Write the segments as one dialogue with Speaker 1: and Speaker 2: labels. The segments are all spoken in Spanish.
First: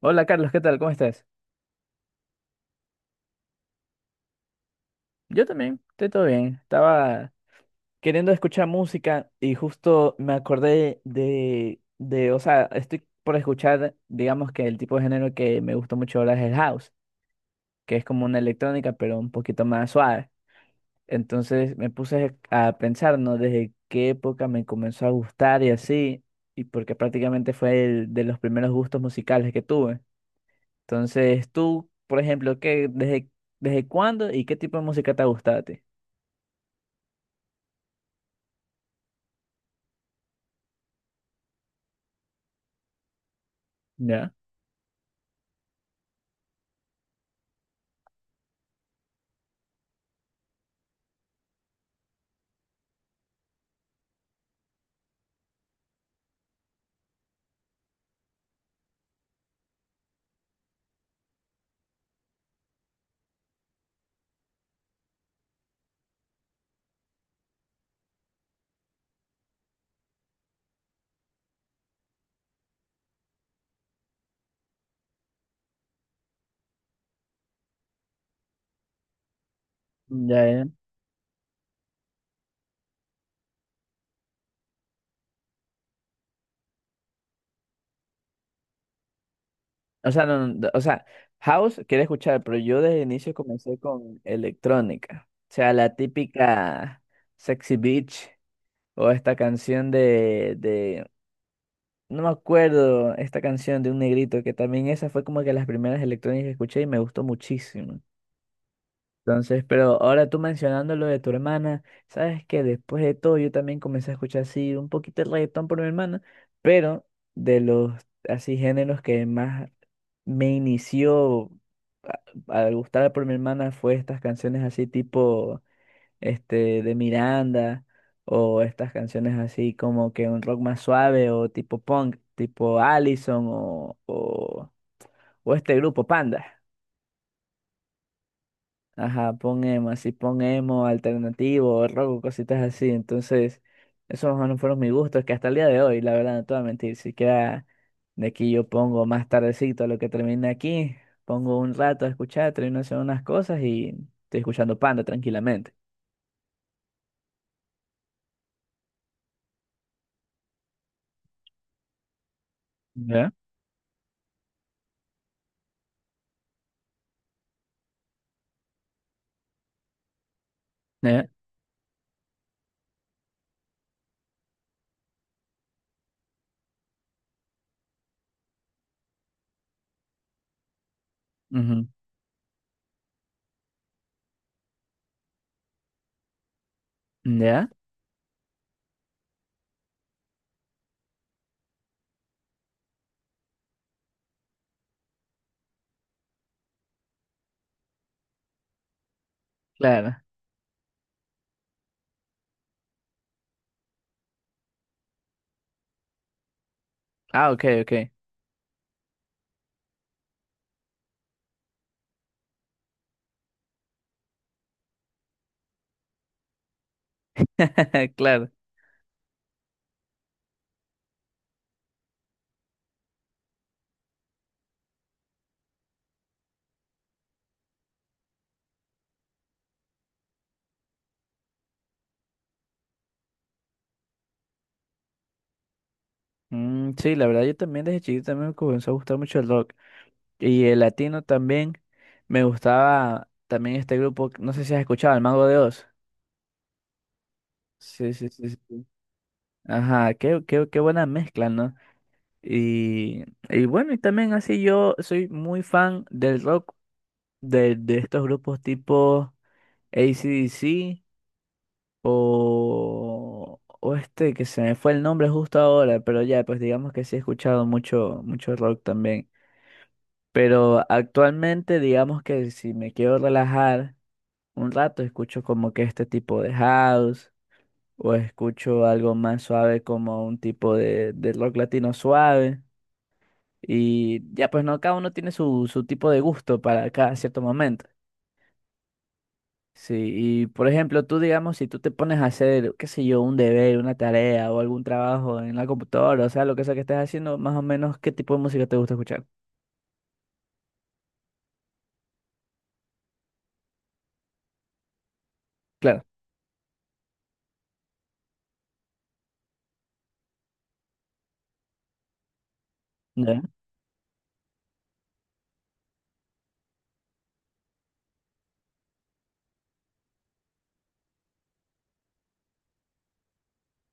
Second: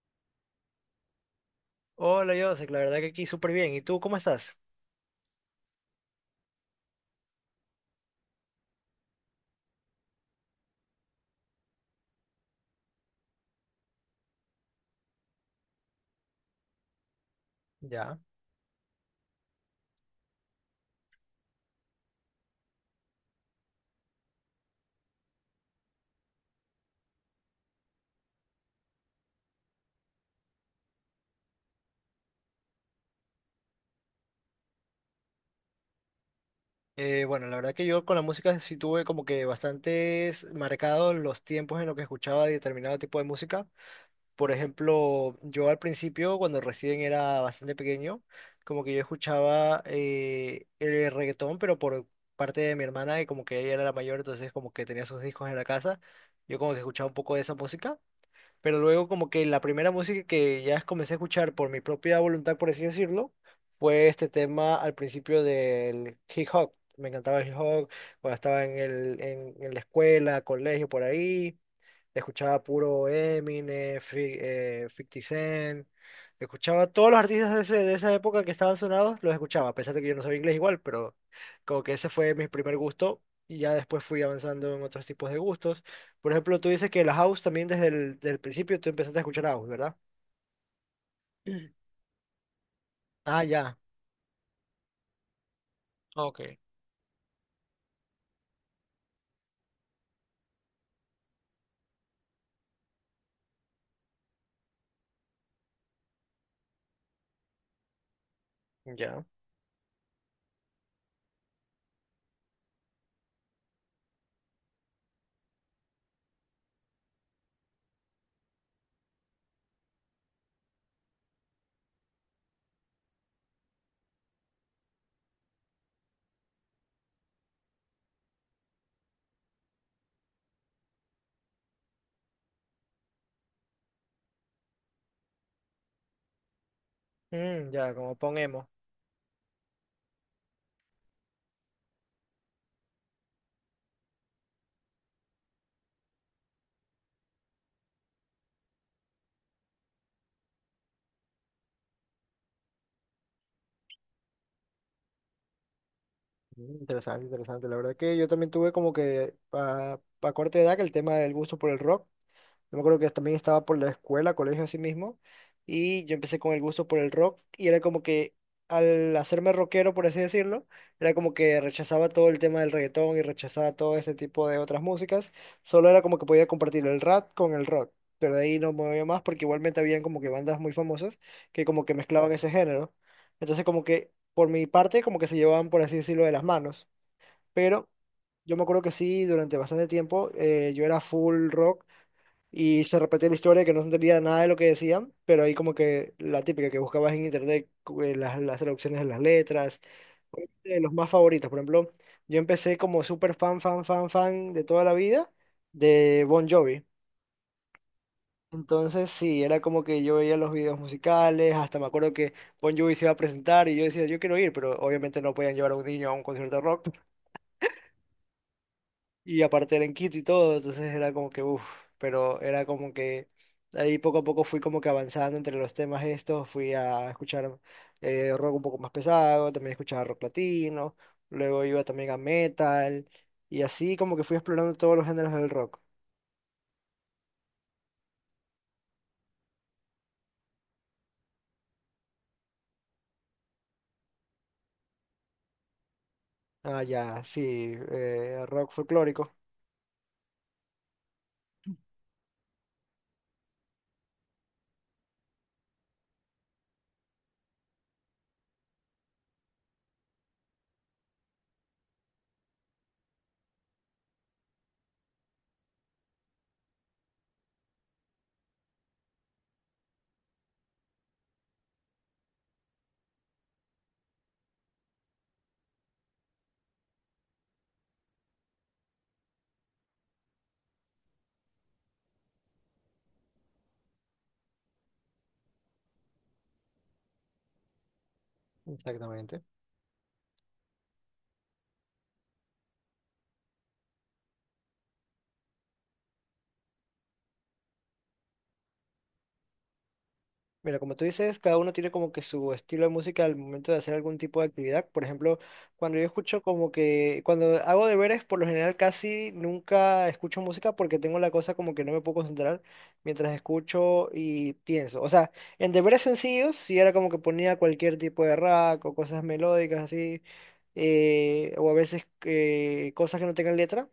Speaker 1: Hola Carlos, ¿qué tal? ¿Cómo estás?
Speaker 2: Hola, Joseph, la verdad que aquí súper bien. ¿Y tú cómo estás?
Speaker 1: Yo también, estoy todo bien. Estaba queriendo escuchar música y justo me acordé o sea, estoy por escuchar, digamos que el tipo de género que me gusta mucho ahora es el house, que es
Speaker 2: Ya.
Speaker 1: como una electrónica, pero un poquito más suave. Entonces me puse a pensar, ¿no? Desde qué época me comenzó a gustar y así, y porque prácticamente fue el de los primeros gustos musicales que tuve. Entonces, tú, por ejemplo, ¿desde cuándo y qué tipo de música te ha gustado a ti?
Speaker 2: Bueno, la verdad que yo con la música sí tuve como que bastantes marcados los tiempos en los que escuchaba determinado tipo de música.
Speaker 1: Ya,
Speaker 2: Por ejemplo, yo al principio, cuando recién era bastante pequeño, como que yo escuchaba el reggaetón, pero por parte de mi hermana, que como que ella era la mayor, entonces como que tenía sus discos en la casa. Yo como que escuchaba un poco de esa música. Pero luego como que la primera música que ya comencé a escuchar por mi propia voluntad, por así decirlo, fue este tema al principio del hip hop. Me encantaba el hip hop, cuando estaba en la escuela, colegio, por ahí. Escuchaba puro Eminem, 50 Cent. Escuchaba todos los artistas de, de esa época que estaban sonados, los escuchaba, a pesar de que yo no sabía
Speaker 1: ya,
Speaker 2: inglés
Speaker 1: ya.
Speaker 2: igual, pero como que ese fue mi primer gusto y ya después fui avanzando en otros tipos de gustos. Por ejemplo, tú dices que la house también desde el del principio tú empezaste a escuchar house, ¿verdad?
Speaker 1: O sea, no, no, o sea, house quiere escuchar, pero yo desde el inicio
Speaker 2: Ah,
Speaker 1: comencé
Speaker 2: ya.
Speaker 1: con electrónica. O sea, la
Speaker 2: Ok.
Speaker 1: típica Sexy Beach o esta canción no me acuerdo, esta canción de un negrito que también esa fue como que las primeras electrónicas que escuché y me gustó muchísimo.
Speaker 2: Ya.
Speaker 1: Entonces, pero ahora tú mencionando lo de tu hermana, sabes que después de todo yo también comencé a escuchar así un poquito el reggaetón por mi hermana, pero de los así géneros que más me inició a- al gustar por mi hermana fue estas canciones así tipo este de Miranda o estas canciones así como que un rock más suave o tipo punk, tipo Allison o este grupo Panda.
Speaker 2: Mm, ya, como ponemos.
Speaker 1: Ajá, pon emo, así pon emo, alternativo, rock, cositas así. Entonces, esos más o menos fueron mis gustos, que hasta el día de hoy, la verdad, no te voy a mentir, si queda de aquí yo pongo más tardecito a lo que termine aquí, pongo un rato a escuchar, termino haciendo unas cosas y estoy escuchando Panda tranquilamente.
Speaker 2: Interesante, interesante. La verdad que yo también tuve como que a corta edad que el tema del gusto por el rock. Yo me acuerdo que
Speaker 1: ¿Ya?
Speaker 2: también estaba por la escuela, colegio así mismo, y yo empecé con el gusto por el rock y era como que al hacerme rockero, por así decirlo, era
Speaker 1: ¿Ya?
Speaker 2: como que rechazaba todo el tema del reggaetón y rechazaba todo ese tipo de otras músicas, solo era como que podía compartir el rap con el rock, pero de ahí no me movía más porque igualmente habían como que bandas muy famosas que como
Speaker 1: Ujú.
Speaker 2: que mezclaban ese género. Entonces como que por mi parte como que se llevaban, por así decirlo, de las manos,
Speaker 1: ¿Ya?
Speaker 2: pero... Yo me acuerdo que sí, durante bastante tiempo yo era full rock y se repetía la historia que no se entendía nada de lo que decían, pero ahí como que la típica que buscabas en internet, las traducciones de las letras,
Speaker 1: Claro.
Speaker 2: obviamente de los más favoritos. Por ejemplo, yo empecé como súper fan de toda la vida de Bon Jovi.
Speaker 1: Ah, ok, ok.
Speaker 2: Entonces sí, era como que yo veía los videos musicales, hasta me acuerdo que Bon Jovi se iba a presentar y yo decía, yo quiero ir, pero obviamente no podían llevar a un niño a un concierto de rock.
Speaker 1: Claro.
Speaker 2: Y aparte era en Quito y todo, entonces era como que, uff, pero era como que ahí poco a poco fui como que avanzando entre los temas estos, fui a escuchar rock un poco más pesado, también escuchaba rock latino, luego iba también a metal, y así como que fui explorando todos los géneros del rock.
Speaker 1: Mm, sí, la verdad, yo también desde chiquito también me comenzó a gustar mucho el rock. Y el latino también. Me gustaba también este grupo, no sé si has escuchado, El Mago de Oz.
Speaker 2: Ah, ya, sí,
Speaker 1: Sí, sí, sí,
Speaker 2: rock
Speaker 1: sí.
Speaker 2: folclórico.
Speaker 1: Ajá, qué buena mezcla, ¿no? Y, y bueno, y también así yo soy muy fan del rock, de estos grupos tipo AC/DC o este que se me fue el nombre justo ahora, pero ya, pues digamos que sí he escuchado mucho, mucho rock también. Pero actualmente digamos que si me quiero relajar un rato escucho como que este tipo de house o escucho algo más suave como un tipo de rock latino suave y ya pues no, cada uno tiene su, su tipo de gusto para cada cierto momento.
Speaker 2: Exactamente.
Speaker 1: Sí, y por ejemplo, tú digamos, si tú te pones a hacer, qué sé yo, un deber, una tarea o algún trabajo en la computadora, o sea, lo que sea que estés haciendo, más o menos, ¿qué tipo de música te gusta escuchar?
Speaker 2: Mira, como tú dices, cada uno tiene como que su estilo de música al momento de hacer algún tipo de actividad. Por ejemplo, cuando
Speaker 1: Claro.
Speaker 2: yo escucho como que, cuando hago deberes, por lo general casi nunca escucho música porque tengo la cosa como que no me puedo concentrar mientras
Speaker 1: Ya,
Speaker 2: escucho y pienso. O sea, en deberes sencillos, si era como que ponía cualquier tipo de rack o cosas melódicas así, o a veces cosas que no tengan letra.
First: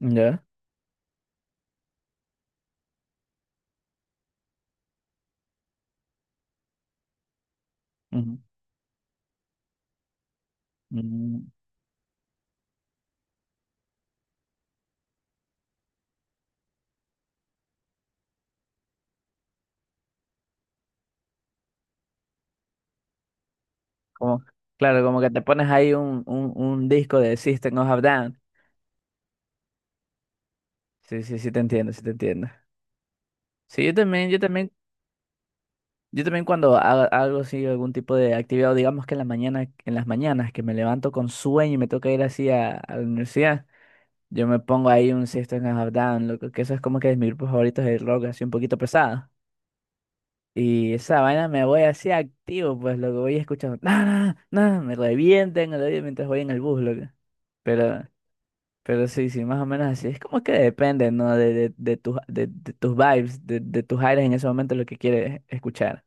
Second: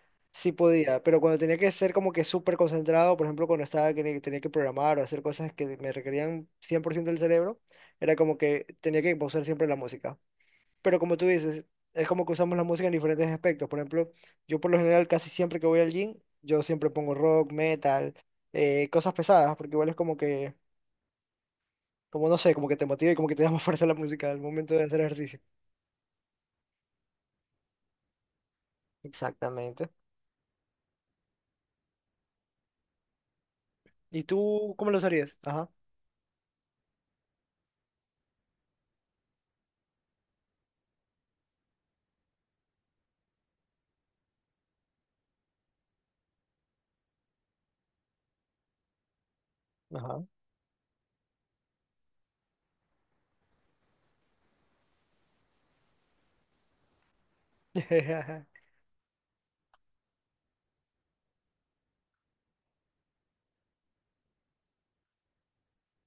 Speaker 1: ya.
Speaker 2: Sí podía, pero cuando tenía que ser como que súper concentrado, por ejemplo, cuando estaba que tenía que programar o hacer cosas que me requerían 100% del cerebro, era como
Speaker 1: Ujú.
Speaker 2: que tenía que pausar siempre la música. Pero como tú
Speaker 1: Mm.
Speaker 2: dices, es como que usamos la música en diferentes aspectos. Por ejemplo, yo por lo general casi siempre que voy al gym, yo siempre pongo rock, metal, cosas pesadas, porque igual es como que, como no sé, como que te motiva y como que te da más fuerza la música al
Speaker 1: Como,
Speaker 2: momento de hacer
Speaker 1: claro, como que
Speaker 2: ejercicio.
Speaker 1: te pones ahí un disco de System of a Down.
Speaker 2: Exactamente.
Speaker 1: Sí, sí, sí te entiendo, sí te entiendo. Sí, yo
Speaker 2: ¿Y
Speaker 1: también, yo también,
Speaker 2: tú cómo lo harías? Ajá.
Speaker 1: yo también cuando haga algo así, algún tipo de actividad, o digamos que en la mañana, en las mañanas que me levanto con sueño y me toca ir así a la universidad, yo me pongo ahí un System of a Down, loco, que eso es como que es mi grupo favorito de rock, así un poquito pesado.
Speaker 2: Ajá.
Speaker 1: Y esa vaina me voy así activo, pues lo que voy escuchando, nada, nada, me revienten el oído mientras voy en el bus, loco. Pero Pero sí, sí, más o menos así. Es como que depende, ¿no? De, de tus vibes, de tus aires en ese momento, lo que quieres escuchar.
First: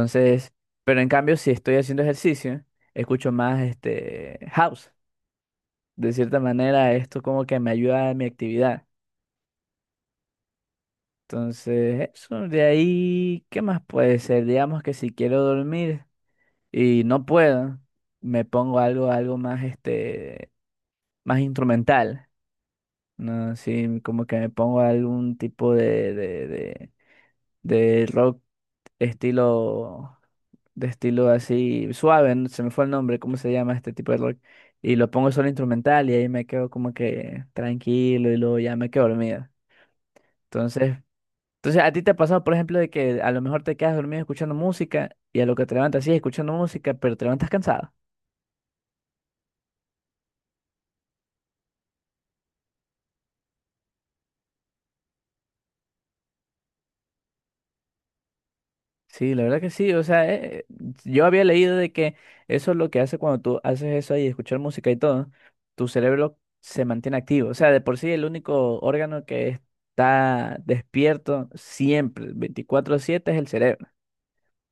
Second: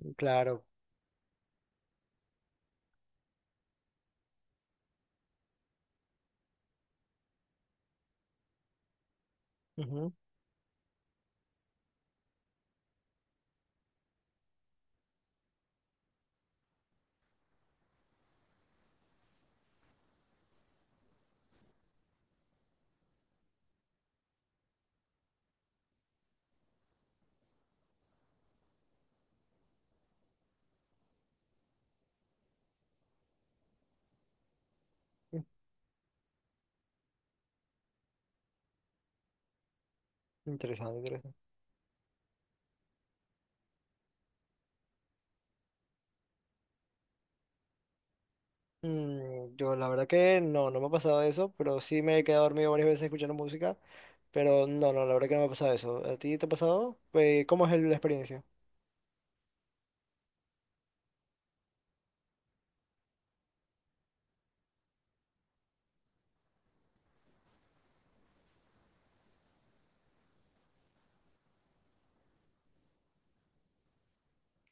Speaker 2: Claro.
Speaker 1: pero en cambio, si estoy haciendo ejercicio, escucho más este house. De cierta manera, esto como que me ayuda a mi actividad.
Speaker 2: Ujú.
Speaker 1: Entonces, eso de ahí, ¿qué más puede ser? Digamos que si quiero dormir y no puedo, me pongo algo, algo más, este, más instrumental. No, sí, como que me pongo algún tipo de rock estilo, de estilo así suave, no- se me fue el nombre, ¿cómo se llama este tipo de rock? Y lo pongo solo instrumental y ahí me quedo como que tranquilo y luego ya me quedo dormida. Entonces,
Speaker 2: Interesante, interesante.
Speaker 1: entonces ¿a ti te ha pasado, por ejemplo, de que a lo mejor te quedas dormido escuchando música y a lo que te levantas sí escuchando música, pero te levantas cansado?
Speaker 2: Mm, yo la verdad que no, no me ha pasado eso, pero sí me he quedado dormido varias veces escuchando música, pero no, no, la verdad que no me ha pasado eso. ¿A ti te ha pasado? ¿Cómo es la experiencia?
Speaker 1: Sí, la verdad que sí, o sea, yo había leído de que eso es lo que hace cuando tú haces eso ahí, escuchar música y todo, tu cerebro se mantiene activo, o sea, de por sí el único órgano que está despierto siempre, 24/7 es el cerebro.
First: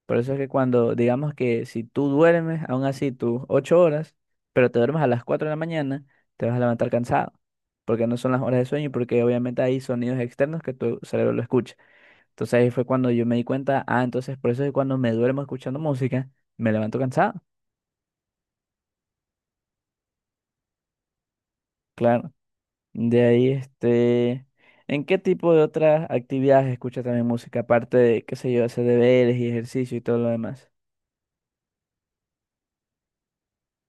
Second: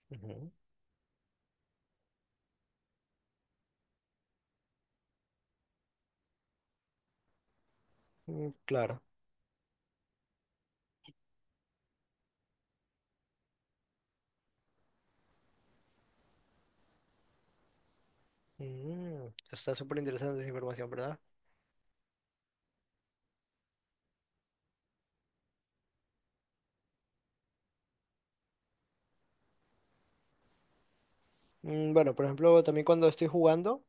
Speaker 1: Por eso es que
Speaker 2: Ujú.
Speaker 1: cuando, digamos que si tú duermes, aún así tus 8 horas, pero te duermes a las 4 de la mañana, te vas a levantar cansado, porque no son las
Speaker 2: Mm,
Speaker 1: horas de sueño y
Speaker 2: claro.
Speaker 1: porque obviamente hay sonidos externos que tu cerebro lo escucha. Entonces ahí fue cuando yo me di cuenta, ah, entonces por eso es que cuando me duermo escuchando música, me levanto cansado.
Speaker 2: Mm, está súper interesante esa información, ¿verdad?
Speaker 1: Claro. De ahí, este, ¿en qué tipo de otras actividades escuchas también música? Aparte de, qué sé yo, hacer deberes y ejercicio y todo lo demás.
Speaker 2: Mm, bueno, por ejemplo, también cuando estoy jugando,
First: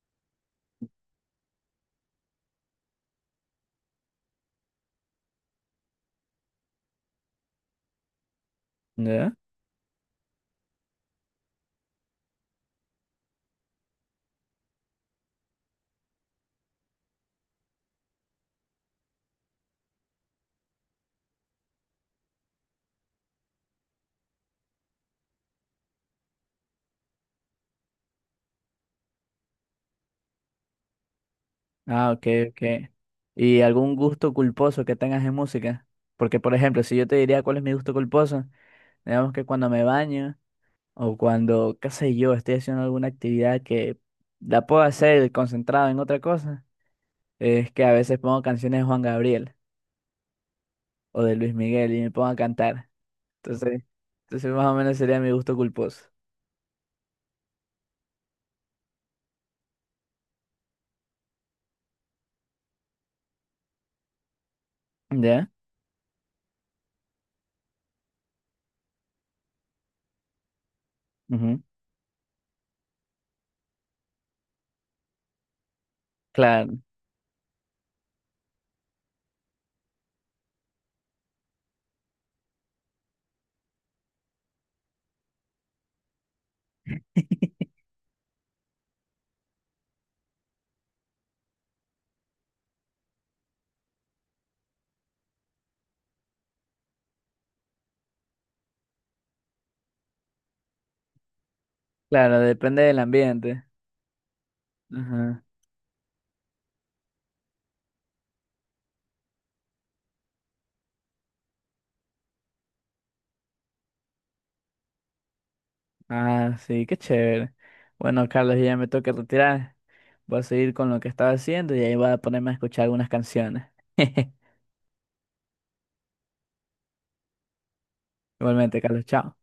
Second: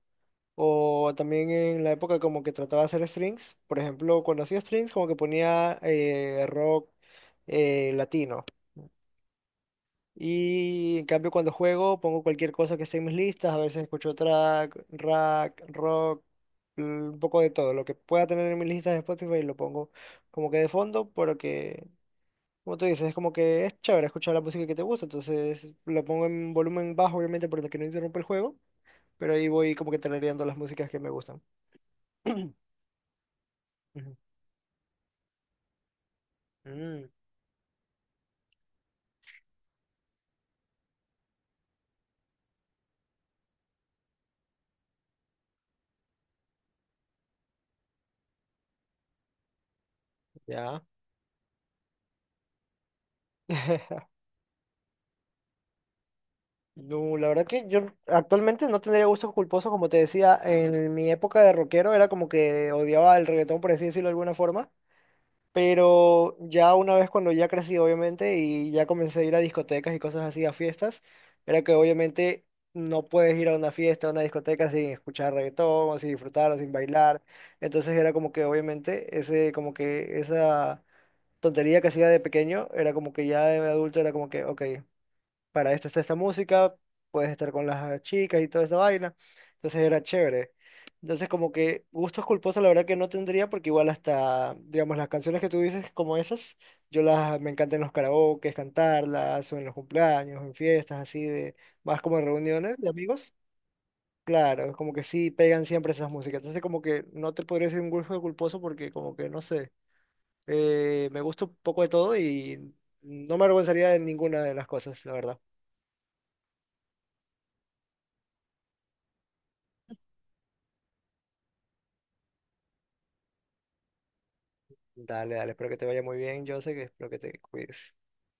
Speaker 2: o también en la época como que trataba de hacer strings, por ejemplo, cuando hacía strings como que ponía rock latino.
Speaker 1: ¿Ya?
Speaker 2: Y en cambio cuando juego pongo cualquier cosa que esté en mis listas, a veces escucho rock, un poco de todo, lo que pueda tener en mis listas de Spotify lo pongo como que de fondo, porque como tú dices, es como que es chévere escuchar la música que te gusta, entonces lo pongo en volumen bajo obviamente para que no interrumpa el juego, pero ahí voy como que tarareando las músicas que me gustan.
Speaker 1: Ah, ok, ok. ¿Y algún
Speaker 2: Ujú.
Speaker 1: gusto culposo que tengas en música? Porque, por ejemplo, si
Speaker 2: Mm,
Speaker 1: yo te diría cuál es mi gusto culposo, digamos que cuando me baño o cuando, qué sé yo, estoy haciendo alguna actividad que la puedo hacer concentrado en otra cosa. Es que a veces pongo canciones de Juan Gabriel
Speaker 2: ya.
Speaker 1: o de Luis Miguel y me pongo a cantar. Entonces, entonces más o menos sería mi gusto culposo.
Speaker 2: No, la verdad que yo actualmente no tendría gusto culposo, como te decía, en mi época de rockero era como que odiaba el reggaetón, por así decirlo de alguna forma,
Speaker 1: ¿Ya?
Speaker 2: pero ya una vez cuando ya crecí, obviamente, y ya comencé a ir a discotecas y cosas así, a fiestas,
Speaker 1: Ujú.
Speaker 2: era que obviamente no puedes ir a una fiesta, a una discoteca sin escuchar reggaetón, o sin disfrutar, o sin
Speaker 1: Claro,
Speaker 2: bailar, entonces era como que obviamente ese, como que esa tontería que hacía de pequeño, era como que ya de adulto era como que, ok, para esto está esta música, puedes estar con las chicas y toda esa vaina. Entonces era chévere. Entonces como que gustos culposos la verdad que no tendría porque igual hasta, digamos, las canciones que tú dices como esas, me encantan en los karaokes, cantarlas, o en los cumpleaños, en fiestas así de, más como en
Speaker 1: claro,
Speaker 2: reuniones
Speaker 1: depende
Speaker 2: de
Speaker 1: del
Speaker 2: amigos.
Speaker 1: ambiente.
Speaker 2: Claro, es como que sí
Speaker 1: Ajá.
Speaker 2: pegan siempre esas músicas. Entonces como que no te podría decir un gusto culposo porque como que no sé, me gusta un poco de todo y no me avergonzaría de ninguna de las cosas, la verdad.
Speaker 1: Ah, sí, qué chévere. Bueno, Carlos, ya me toca retirar. Voy a seguir con lo que estaba haciendo y ahí voy a ponerme a escuchar algunas canciones.
Speaker 2: Dale, dale, espero que te vaya muy bien, José, que espero que te cuides.
Speaker 1: Igualmente, Carlos, chao.